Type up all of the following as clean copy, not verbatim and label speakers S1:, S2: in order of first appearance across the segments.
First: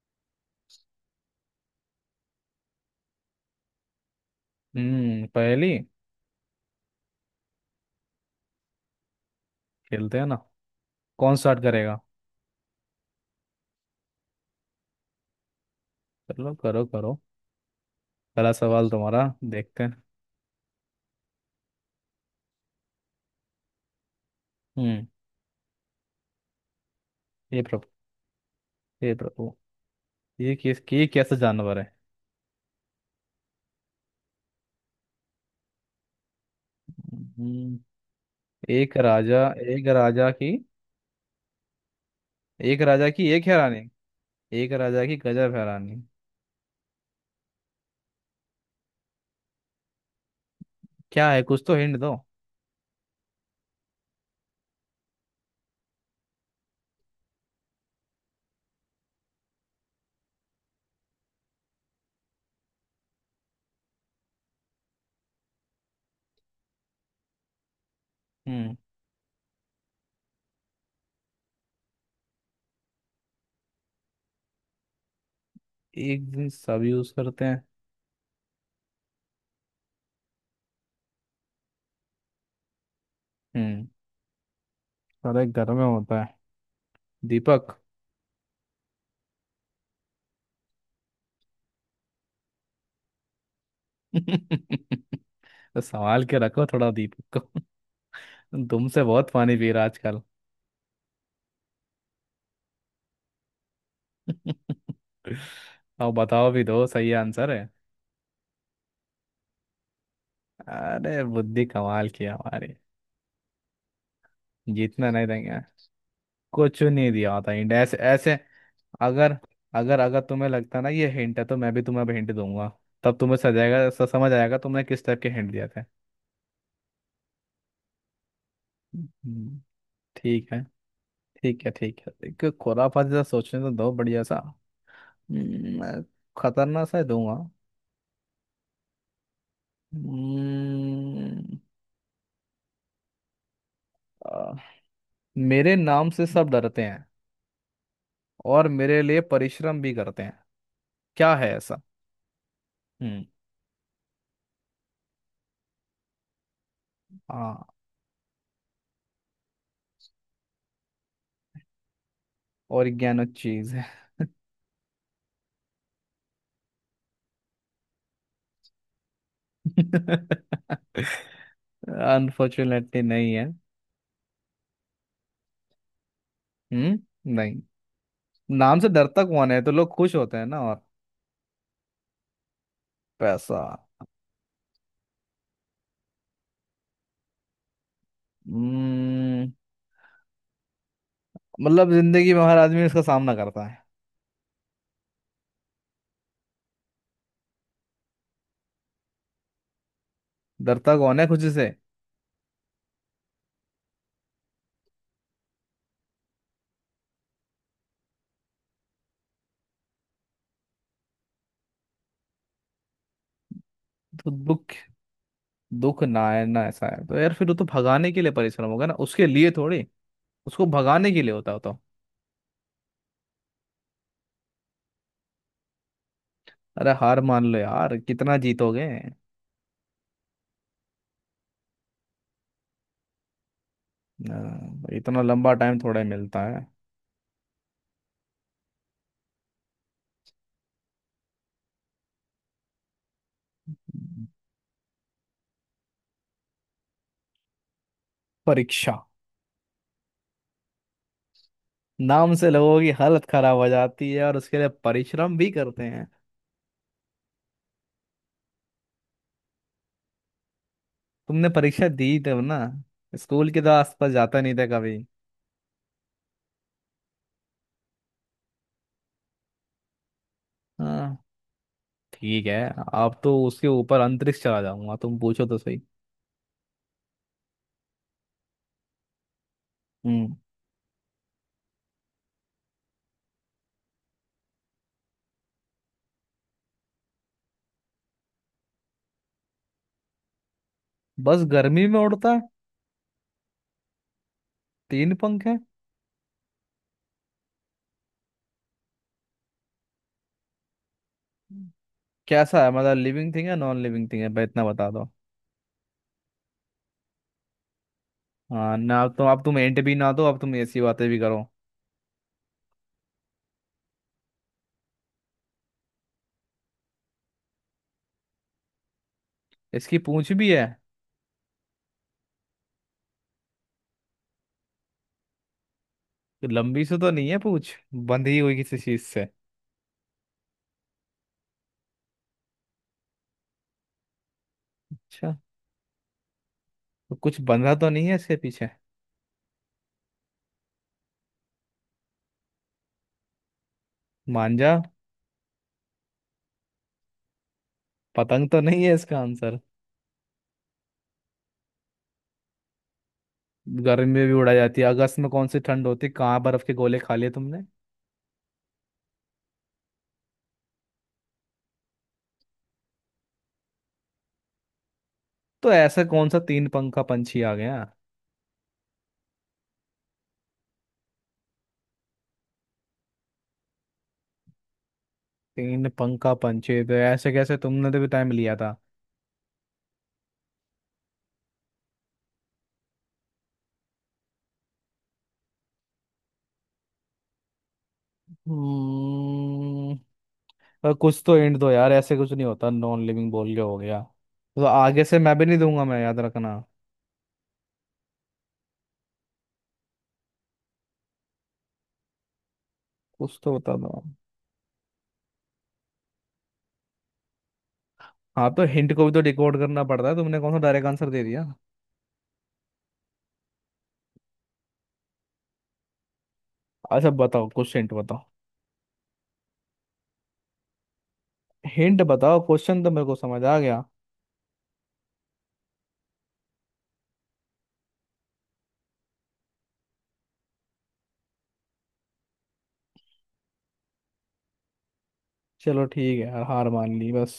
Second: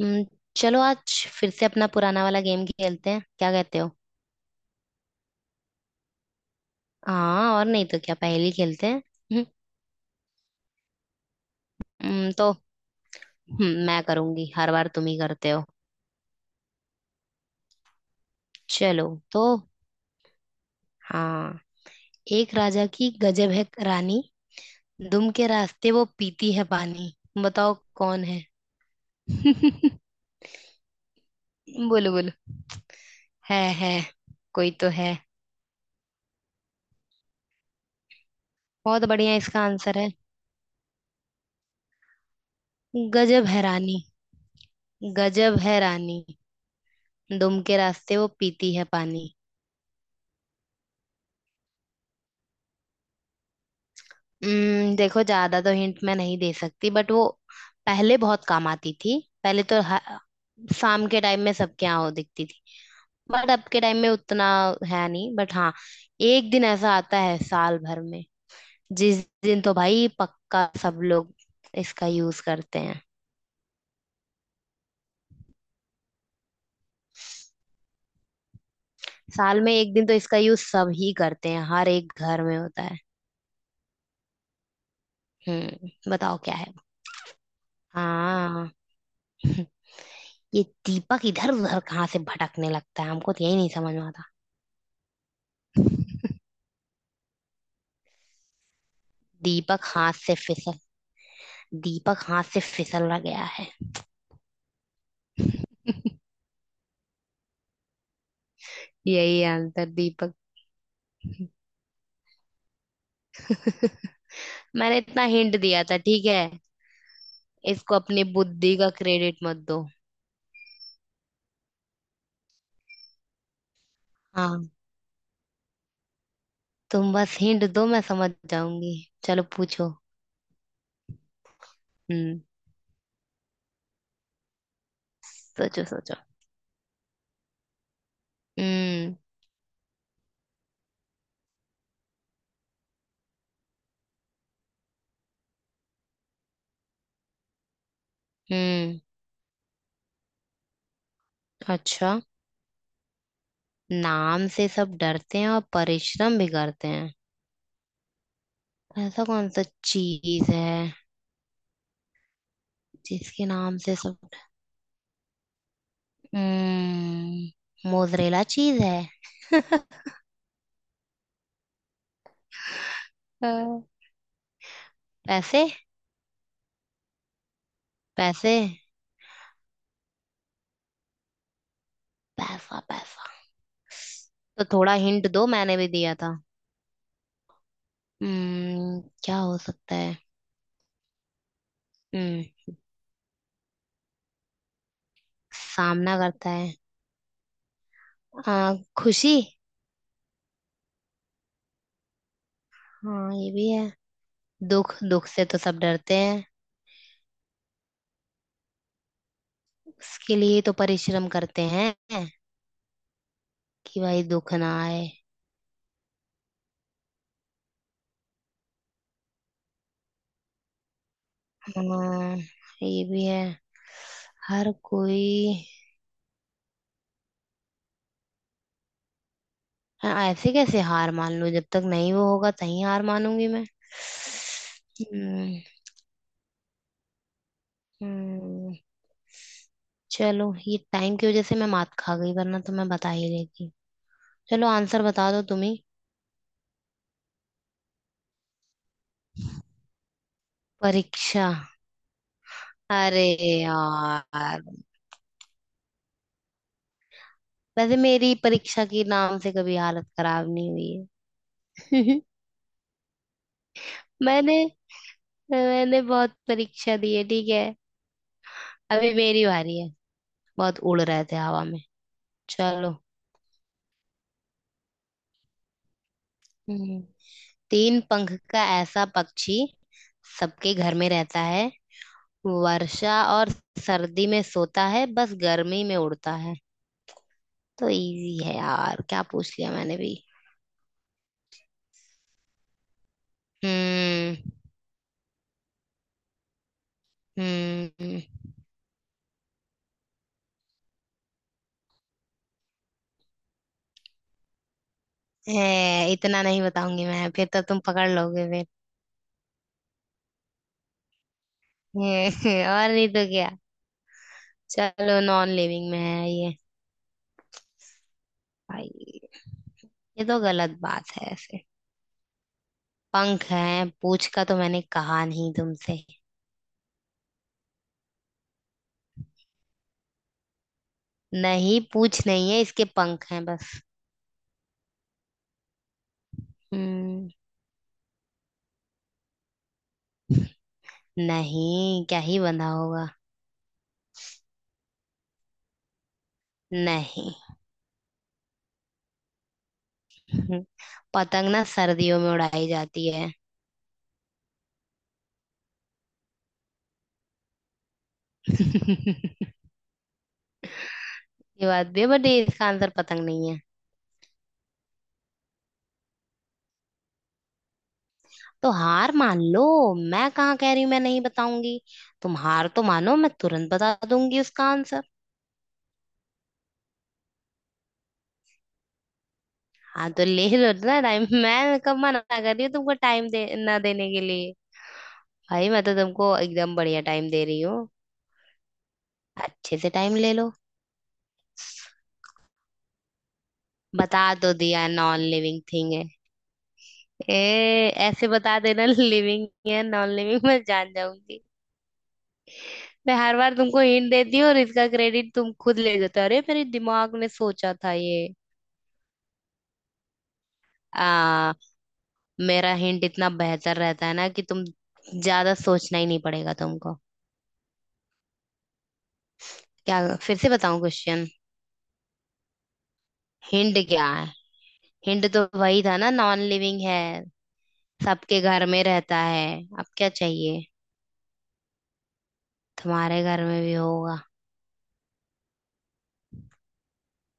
S1: हम्म, चलो आज फिर से अपना पुराना वाला गेम खेलते हैं। क्या कहते हो?
S2: हम्म। पहली
S1: हाँ, और नहीं तो क्या पहेली खेलते हैं। हम्म,
S2: खेलते हैं ना? कौन स्टार्ट करेगा?
S1: तो मैं करूंगी। हर बार तुम ही करते हो।
S2: चलो, करो करो। पहला सवाल
S1: चलो।
S2: तुम्हारा।
S1: तो
S2: देखते हैं।
S1: हाँ। एक राजा की गजब है रानी।
S2: हम्म।
S1: दुम के रास्ते वो पीती है पानी।
S2: ये
S1: बताओ
S2: प्रभु।
S1: कौन है।
S2: ये प्रभु। ये कैसा जानवर है?
S1: बोलो बोलो। है। कोई तो है।
S2: हम्म, एक
S1: बहुत बढ़िया
S2: राजा
S1: इसका
S2: एक
S1: आंसर है।
S2: राजा की एक राजा की
S1: गजब
S2: एक है
S1: है
S2: रानी।
S1: रानी।
S2: एक राजा की गजब
S1: गजब
S2: है
S1: है
S2: रानी।
S1: रानी। दुम के रास्ते वो पीती है पानी।
S2: क्या है? कुछ तो हिंट दो।
S1: देखो, ज्यादा तो हिंट मैं नहीं दे सकती, बट वो पहले बहुत काम आती थी। पहले तो ह- शाम के टाइम में सबके यहाँ वो दिखती थी। बट अब के टाइम में उतना है नहीं। बट हाँ, एक दिन ऐसा आता है साल भर में,
S2: हम्म।
S1: जिस दिन तो भाई पक्का सब लोग इसका यूज करते हैं।
S2: एक दिन सब यूज करते हैं।
S1: साल में एक दिन तो इसका यूज सब ही करते हैं। हर एक घर में होता है।
S2: हम्म, सारे घर में
S1: हम्म,
S2: होता है।
S1: बताओ क्या है वो?
S2: दीपक।
S1: हाँ। ये दीपक इधर उधर कहाँ से भटकने लगता है, हमको तो यही नहीं समझ में आता।
S2: तो संभाल के रखो थोड़ा दीपक को। तुमसे बहुत पानी पी
S1: दीपक
S2: रहा
S1: हाथ
S2: आजकल।
S1: से फिसल दीपक हाथ से फिसल गया है।
S2: अब बताओ भी, दो सही आंसर है।
S1: यही आंसर, दीपक।
S2: अरे, बुद्धि कमाल की है हमारी।
S1: मैंने
S2: जीतना
S1: इतना
S2: नहीं
S1: हिंट
S2: देंगे।
S1: दिया था, ठीक है।
S2: कुछ नहीं दिया होता हिंट,
S1: इसको
S2: ऐसे
S1: अपनी
S2: ऐसे।
S1: बुद्धि का
S2: अगर
S1: क्रेडिट मत दो।
S2: अगर अगर तुम्हें लगता ना ये हिंट है, तो मैं भी तुम्हें अब हिंट दूंगा। तब तुम्हें सजाएगा समझ आएगा
S1: हाँ,
S2: तुमने किस टाइप के हिंट दिया था।
S1: तुम बस हिंट दो, मैं समझ जाऊंगी। चलो
S2: हम्म,
S1: पूछो।
S2: ठीक है ठीक है ठीक है,
S1: हम्म।
S2: एक खुराफा जैसा सोचने तो दो बढ़िया सा।
S1: सोचो
S2: मैं
S1: सोचो।
S2: खतरनाक सा ही दूंगा।
S1: हम्म।
S2: हम्म, आ, मेरे नाम से सब डरते हैं और
S1: हम्म।
S2: मेरे लिए परिश्रम भी करते हैं। क्या है ऐसा?
S1: अच्छा,
S2: हम्म।
S1: नाम से सब डरते हैं और परिश्रम भी करते हैं।
S2: हाँ,
S1: ऐसा कौन सा चीज है
S2: ऑर्गेनो
S1: जिसके
S2: चीज
S1: नाम
S2: है।
S1: से सब। हम्म, मोजरेला चीज है।
S2: अनफॉर्चुनेटली नहीं है।
S1: हाँ। पैसे।
S2: हम्म। नहीं।
S1: पैसे।
S2: नाम से डरता कौन है? तो लोग खुश होते हैं ना, और
S1: पैसा पैसा।
S2: पैसा।
S1: तो थोड़ा हिंट दो, मैंने भी दिया था। हम्म, क्या
S2: हम्म
S1: हो सकता है।
S2: मतलब जिंदगी में
S1: हम्म,
S2: हर आदमी इसका सामना करता है।
S1: सामना करता है। आ, खुशी।
S2: डरता कौन है खुद से?
S1: हाँ, ये भी है। दुख। दुख से तो सब डरते हैं। उसके लिए तो परिश्रम करते हैं कि भाई
S2: तो
S1: दुख ना
S2: दुख
S1: आए।
S2: दुख ना है ना? ऐसा है तो यार, फिर वो तो भगाने के लिए परिश्रम होगा ना, उसके लिए थोड़ी। उसको भगाने के लिए होता होता।
S1: हाँ, ये भी है। हर कोई।
S2: अरे, हार मान लो यार, कितना जीतोगे।
S1: हाँ, ऐसे कैसे हार मान लूं। जब तक नहीं वो होगा तभी हार मानूंगी मैं।
S2: हाँ, इतना लंबा
S1: हम्म।
S2: टाइम थोड़ा ही मिलता है।
S1: हम्म। चलो, ये टाइम की वजह से मैं मात खा गई, वरना तो मैं बता ही देती। चलो आंसर बता दो तुम्ही।
S2: परीक्षा।
S1: परीक्षा।
S2: नाम से लोगों की
S1: अरे
S2: हालत खराब हो जाती है और उसके
S1: यार,
S2: लिए परिश्रम भी करते हैं।
S1: वैसे मेरी परीक्षा के नाम से कभी हालत खराब नहीं हुई
S2: तुमने परीक्षा दी
S1: है।
S2: तब ना। स्कूल के तो आसपास जाता
S1: मैंने
S2: नहीं था कभी।
S1: मैंने बहुत परीक्षा दी है, ठीक है। अभी मेरी बारी है। बहुत उड़
S2: हाँ
S1: रहे थे हवा में।
S2: ठीक है।
S1: चलो।
S2: अब तो उसके ऊपर अंतरिक्ष चला जाऊंगा, तुम पूछो तो सही।
S1: हम्म। तीन पंख का ऐसा पक्षी,
S2: हम्म
S1: सबके घर में रहता है। वर्षा और सर्दी में सोता है, बस गर्मी में उड़ता है। तो इजी है यार, क्या पूछ लिया मैंने भी।
S2: बस गर्मी में उड़ता है।
S1: हम्म।
S2: तीन पंख है।
S1: हम्म।
S2: कैसा है? मतलब लिविंग थिंग है, नॉन लिविंग थिंग है? भाई इतना बता दो।
S1: ए, इतना नहीं बताऊंगी मैं, फिर तो तुम पकड़ लोगे फिर।
S2: हाँ ना, तो अब तुम एंट भी ना दो, अब तुम ऐसी बातें भी करो।
S1: और नहीं तो क्या। चलो, नॉन लिविंग में है ये। भाई,
S2: इसकी
S1: ये
S2: पूंछ
S1: तो
S2: भी है।
S1: गलत बात है ऐसे। पंख हैं, पूछ का तो मैंने कहा नहीं तुमसे।
S2: लंबी से तो नहीं है पूछ, बंधी हुई किसी चीज से?
S1: नहीं, पूछ नहीं है इसके, पंख हैं बस।
S2: अच्छा। तो
S1: हम्म।
S2: कुछ बंधा तो नहीं है इसके पीछे?
S1: नहीं, क्या ही बंधा होगा।
S2: मांझा।
S1: नहीं।
S2: पतंग तो नहीं है इसका आंसर?
S1: पतंग ना सर्दियों में उड़ाई जाती है।
S2: गर्मी में भी उड़ा जाती है, अगस्त में कौन सी ठंड होती है, कहाँ बर्फ के गोले खा लिए तुमने।
S1: ये बात भी है, बट ये इसका आंसर पतंग नहीं है।
S2: तो ऐसा कौन सा तीन पंखा पंछी आ गया?
S1: तो हार मान लो। मैं कहाँ कह रही हूँ मैं नहीं बताऊंगी। तुम हार तो मानो, मैं तुरंत बता दूंगी उसका आंसर।
S2: तीन पंखा पंछी, तो ऐसे कैसे? तुमने तो भी टाइम लिया था।
S1: हाँ तो ले लो ना टाइम, मैं कब मना कर रही हूँ तुमको टाइम दे ना देने के लिए। भाई मैं तो तुमको एकदम बढ़िया टाइम दे रही हूँ। अच्छे से
S2: हम्म,
S1: टाइम ले लो।
S2: और कुछ तो एंड दो यार, ऐसे कुछ नहीं होता नॉन लिविंग बोल के हो गया।
S1: बता दो
S2: तो
S1: दिया,
S2: आगे से
S1: नॉन
S2: मैं भी नहीं
S1: लिविंग
S2: दूंगा
S1: थिंग
S2: मैं,
S1: है।
S2: याद रखना।
S1: ए, ऐसे बता देना लिविंग है नॉन लिविंग, मैं जान जाऊंगी। मैं हर
S2: कुछ
S1: बार
S2: तो बता
S1: तुमको
S2: दो।
S1: हिंट देती हूँ और इसका क्रेडिट तुम खुद ले जाते हो। अरे मेरे दिमाग ने सोचा था ये।
S2: हाँ, तो हिंट को भी तो डिकोड करना पड़ता है, तुमने कौन सा डायरेक्ट आंसर दे दिया।
S1: आ, मेरा हिंट इतना बेहतर रहता है ना कि तुम ज्यादा सोचना ही नहीं पड़ेगा तुमको।
S2: अच्छा, बताओ कुछ हिंट बताओ।
S1: क्या, फिर से बताऊं क्वेश्चन?
S2: हिंट बताओ, क्वेश्चन तो मेरे को समझ आ
S1: हिंट
S2: गया।
S1: क्या है। हिंट तो वही था ना, नॉन लिविंग है, सबके घर में रहता है। अब क्या चाहिए। तुम्हारे घर में भी होगा।
S2: चलो ठीक है यार, हार मान ली बस।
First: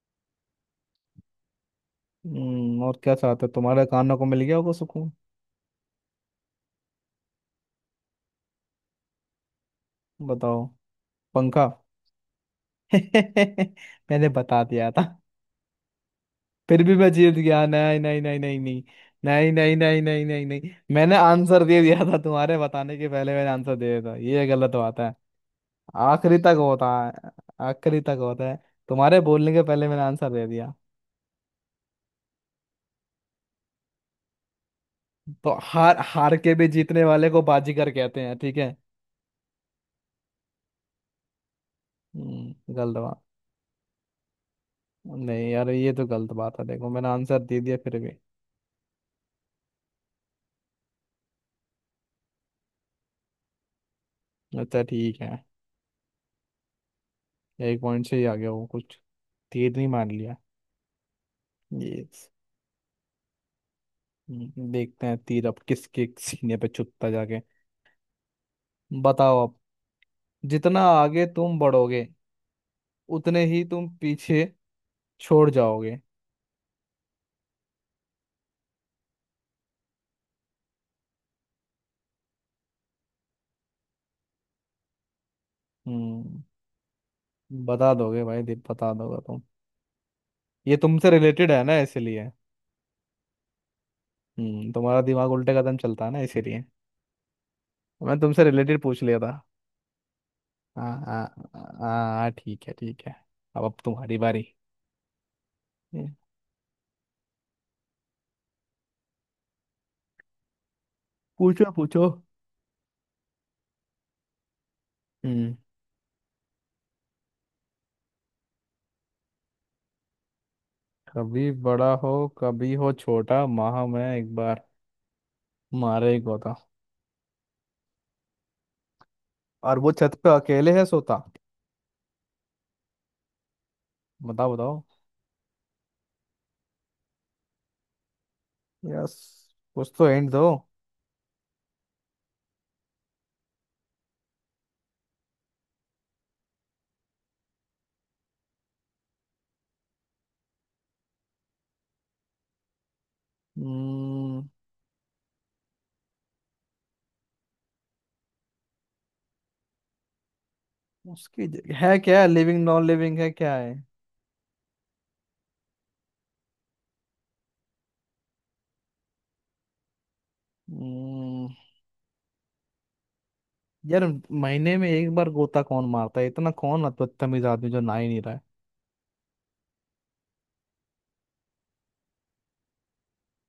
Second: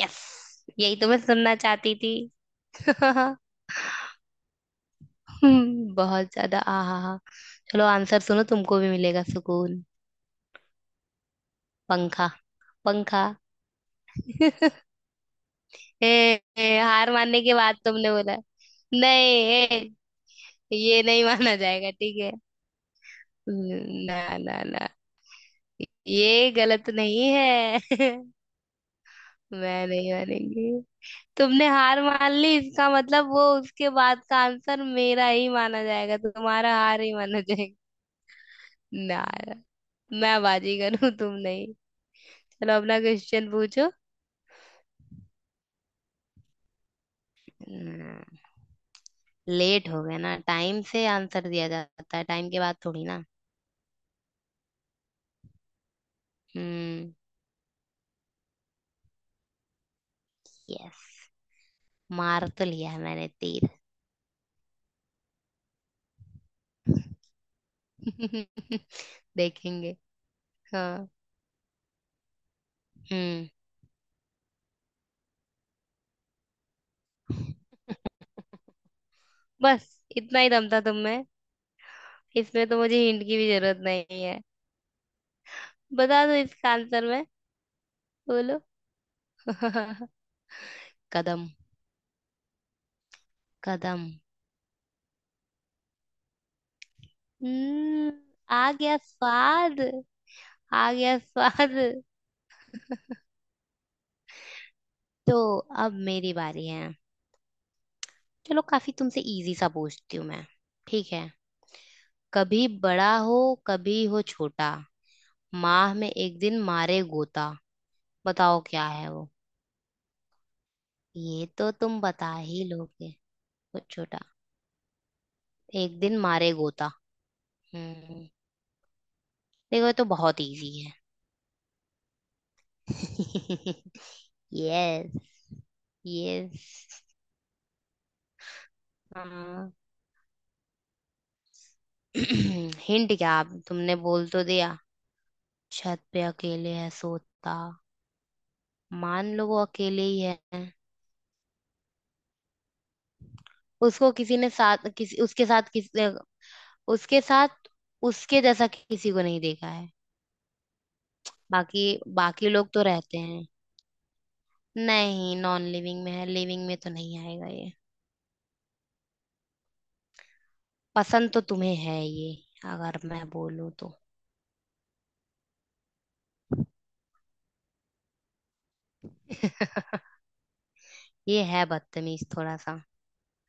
S1: यस, यही तो मैं सुनना चाहती थी।
S2: हम्म, और क्या चाहते हो? तुम्हारे कानों को मिल गया होगा सुकून।
S1: बहुत ज्यादा आहा हा। चलो आंसर सुनो, तुमको भी मिलेगा सुकून।
S2: बताओ। पंखा।
S1: पंखा। पंखा।
S2: मैंने बता दिया था।
S1: ए, ए,
S2: फिर भी
S1: हार
S2: मैं जीत
S1: मानने के
S2: गया।
S1: बाद
S2: नहीं
S1: तुमने
S2: नहीं
S1: बोला।
S2: नहीं नहीं नहीं,
S1: नहीं,
S2: नहीं नहीं
S1: ए,
S2: नहीं नहीं नहीं नहीं,
S1: ये
S2: मैंने
S1: नहीं माना
S2: आंसर दे
S1: जाएगा,
S2: दिया था
S1: ठीक है।
S2: तुम्हारे बताने के पहले, मैंने आंसर दे दिया था,
S1: ना
S2: ये
S1: ना
S2: गलत
S1: ना।
S2: बात है। आखिरी
S1: ये
S2: तक होता
S1: गलत नहीं
S2: है।
S1: है।
S2: आखिरी तक होता है। तुम्हारे बोलने के
S1: मैं
S2: पहले मैंने
S1: नहीं
S2: आंसर दे
S1: मानेंगी।
S2: दिया।
S1: तुमने हार मान ली, इसका मतलब वो उसके बाद का आंसर मेरा ही
S2: तो
S1: माना
S2: हार
S1: जाएगा,
S2: हार के भी
S1: तुम्हारा हार
S2: जीतने
S1: ही
S2: वाले को
S1: माना जाएगा।
S2: बाजीगर कहते हैं, ठीक है।
S1: ना यार, मैं बाजीगर हूँ, तुम नहीं। चलो
S2: गलत
S1: अपना
S2: बात।
S1: क्वेश्चन पूछो।
S2: नहीं यार, ये तो गलत बात है, देखो मैंने आंसर दे दिया फिर भी।
S1: हम्म, लेट हो गया ना। टाइम से आंसर दिया जाता है, टाइम के बाद थोड़ी ना।
S2: अच्छा ठीक है।
S1: हम्म।
S2: एक पॉइंट से ही आ गया वो कुछ। तीर नहीं मार लिया
S1: यस।
S2: ये?
S1: मार तो लिया है मैंने तीर।
S2: देखते हैं तीर अब किसके सीने पे चुपता जाके। बताओ अब।
S1: देखेंगे।
S2: जितना
S1: हाँ।
S2: आगे तुम बढ़ोगे, उतने
S1: हम्म।
S2: ही तुम पीछे छोड़ जाओगे।
S1: बस इतना ही दम था तुम में। इसमें तो मुझे हिंट की भी जरूरत नहीं है। बता दो
S2: हम्म।
S1: इसका आंसर मैं।
S2: बता दोगे भाई
S1: बोलो।
S2: दीप, बता दोगे तुम? ये तुमसे
S1: कदम।
S2: रिलेटेड है ना, इसीलिए।
S1: कदम।
S2: हम्म, तुम्हारा दिमाग उल्टे कदम चलता है ना, इसीलिए
S1: हम्म।
S2: मैं तुमसे
S1: आ
S2: रिलेटेड
S1: गया
S2: पूछ लिया था।
S1: स्वाद
S2: हाँ
S1: आ गया
S2: हाँ। हाँ
S1: स्वाद।
S2: हाँ, ठीक है ठीक है। अब तुम्हारी बारी।
S1: तो अब
S2: हम्म,
S1: मेरी बारी है। चलो काफी तुमसे इजी सा पूछती हूँ मैं, ठीक है।
S2: पूछो पूछो।
S1: कभी बड़ा हो, कभी हो छोटा,
S2: हम्म।
S1: माह में एक दिन मारे गोता। बताओ क्या है वो। ये
S2: कभी
S1: तो
S2: बड़ा
S1: तुम
S2: हो,
S1: बता ही
S2: कभी हो
S1: लोगे।
S2: छोटा। माह
S1: कुछ
S2: में
S1: छोटा।
S2: एक बार
S1: एक
S2: मारे
S1: दिन
S2: एक
S1: मारे
S2: होता।
S1: गोता। हम्म।
S2: और
S1: देखो
S2: वो
S1: ये तो
S2: छत पे
S1: बहुत इजी
S2: अकेले है
S1: है।
S2: सोता। बताओ बताओ।
S1: यस। यस।
S2: यस।
S1: हाँ।
S2: कुछ तो एंड दो।
S1: हिंट क्या आप, तुमने बोल तो दिया, छत पे अकेले है सोता। मान लो वो अकेले ही है। उसको किसी
S2: हम्म।
S1: ने साथ किसी उसके साथ किसी उसके साथ उसके जैसा किसी को नहीं देखा है। बाकी
S2: है क्या?
S1: बाकी
S2: लिविंग
S1: लोग तो
S2: नॉन
S1: रहते
S2: लिविंग है?
S1: हैं।
S2: क्या है?
S1: नहीं, नॉन लिविंग में है, लिविंग में तो नहीं आएगा ये। पसंद तो
S2: हम्म।
S1: तुम्हें है ये, अगर मैं बोलूं तो।
S2: यार महीने में एक बार गोता कौन मारता है? इतना कौन बदतमीज आदमी जो नहा ही नहीं रहा?
S1: ये है बदतमीज थोड़ा सा।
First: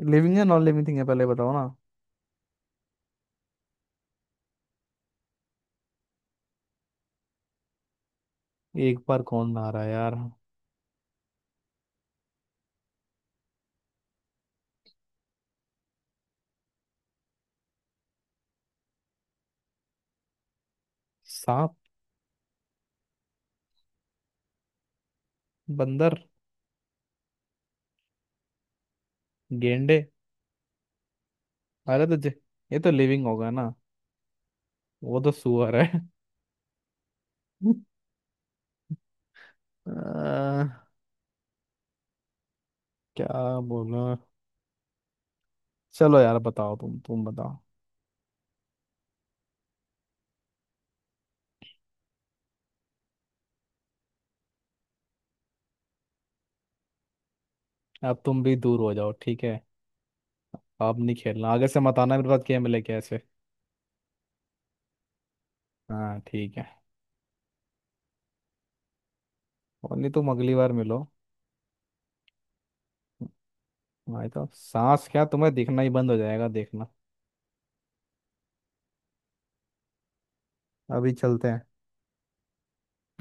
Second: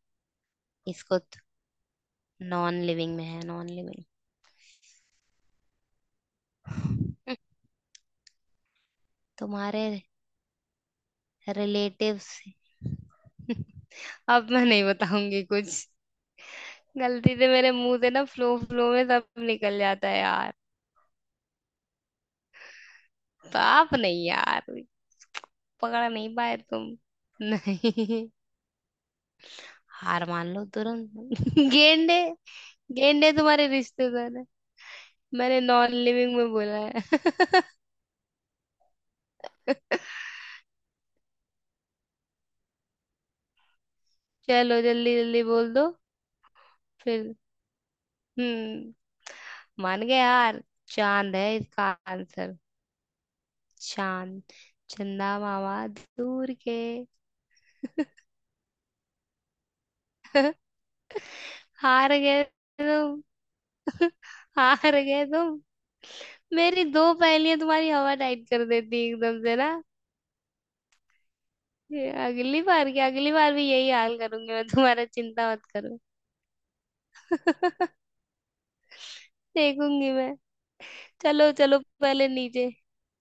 S2: है लिविंग, है नॉन लिविंग थिंग? है
S1: इसको।
S2: पहले बताओ ना।
S1: नॉन लिविंग में है, नॉन लिविंग।
S2: एक बार कौन नहा रहा
S1: तुम्हारे
S2: है यार?
S1: रिलेटिव्स। अब मैं नहीं बताऊंगी कुछ। गलती से मेरे मुंह से ना फ्लो फ्लो में सब निकल जाता है यार।
S2: सांप।
S1: पाप नहीं यार। पकड़
S2: बंदर।
S1: नहीं पाए तुम। नहीं।
S2: गेंडे।
S1: हार मान लो तुरंत।
S2: अरे तो
S1: गेंडे।
S2: जे- ये तो लिविंग
S1: गेंडे
S2: होगा
S1: तुम्हारे
S2: ना।
S1: रिश्तेदार है।
S2: वो तो
S1: मैंने
S2: सुअर
S1: नॉन
S2: है।
S1: लिविंग में बोला है।
S2: आ, क्या? बोलो।
S1: चलो जल्दी जल्दी बोल दो।
S2: चलो यार बताओ, तुम
S1: फिर।
S2: बताओ।
S1: हम्म। मान गए यार। चांद है इसका आंसर। चांद। चंदा मामा दूर के।
S2: अब तुम भी दूर हो जाओ ठीक है। अब नहीं खेलना, आगे से मत
S1: हार
S2: आना मेरे
S1: गए
S2: पास गेम लेके ऐसे।
S1: तुम। हार गए तुम।
S2: हाँ ठीक है।
S1: मेरी दो पहेलियां तुम्हारी हवा टाइट कर देती एकदम से ना।
S2: और नहीं, तुम अगली बार मिलो।
S1: ये अगली बार की अगली बार भी यही हाल
S2: भाई तो
S1: करूंगी मैं तुम्हारा,
S2: सांस क्या,
S1: चिंता
S2: तुम्हें
S1: मत
S2: दिखना ही
S1: करो।
S2: बंद हो जाएगा देखना।
S1: देखूंगी मैं।
S2: अभी चलते
S1: चलो
S2: हैं।
S1: चलो पहले नीचे।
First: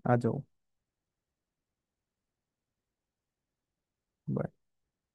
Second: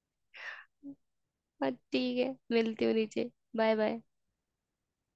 S2: आ जाओ।
S1: हाँ, ठीक है, मिलती हूँ नीचे। Bye bye.
S2: Bye.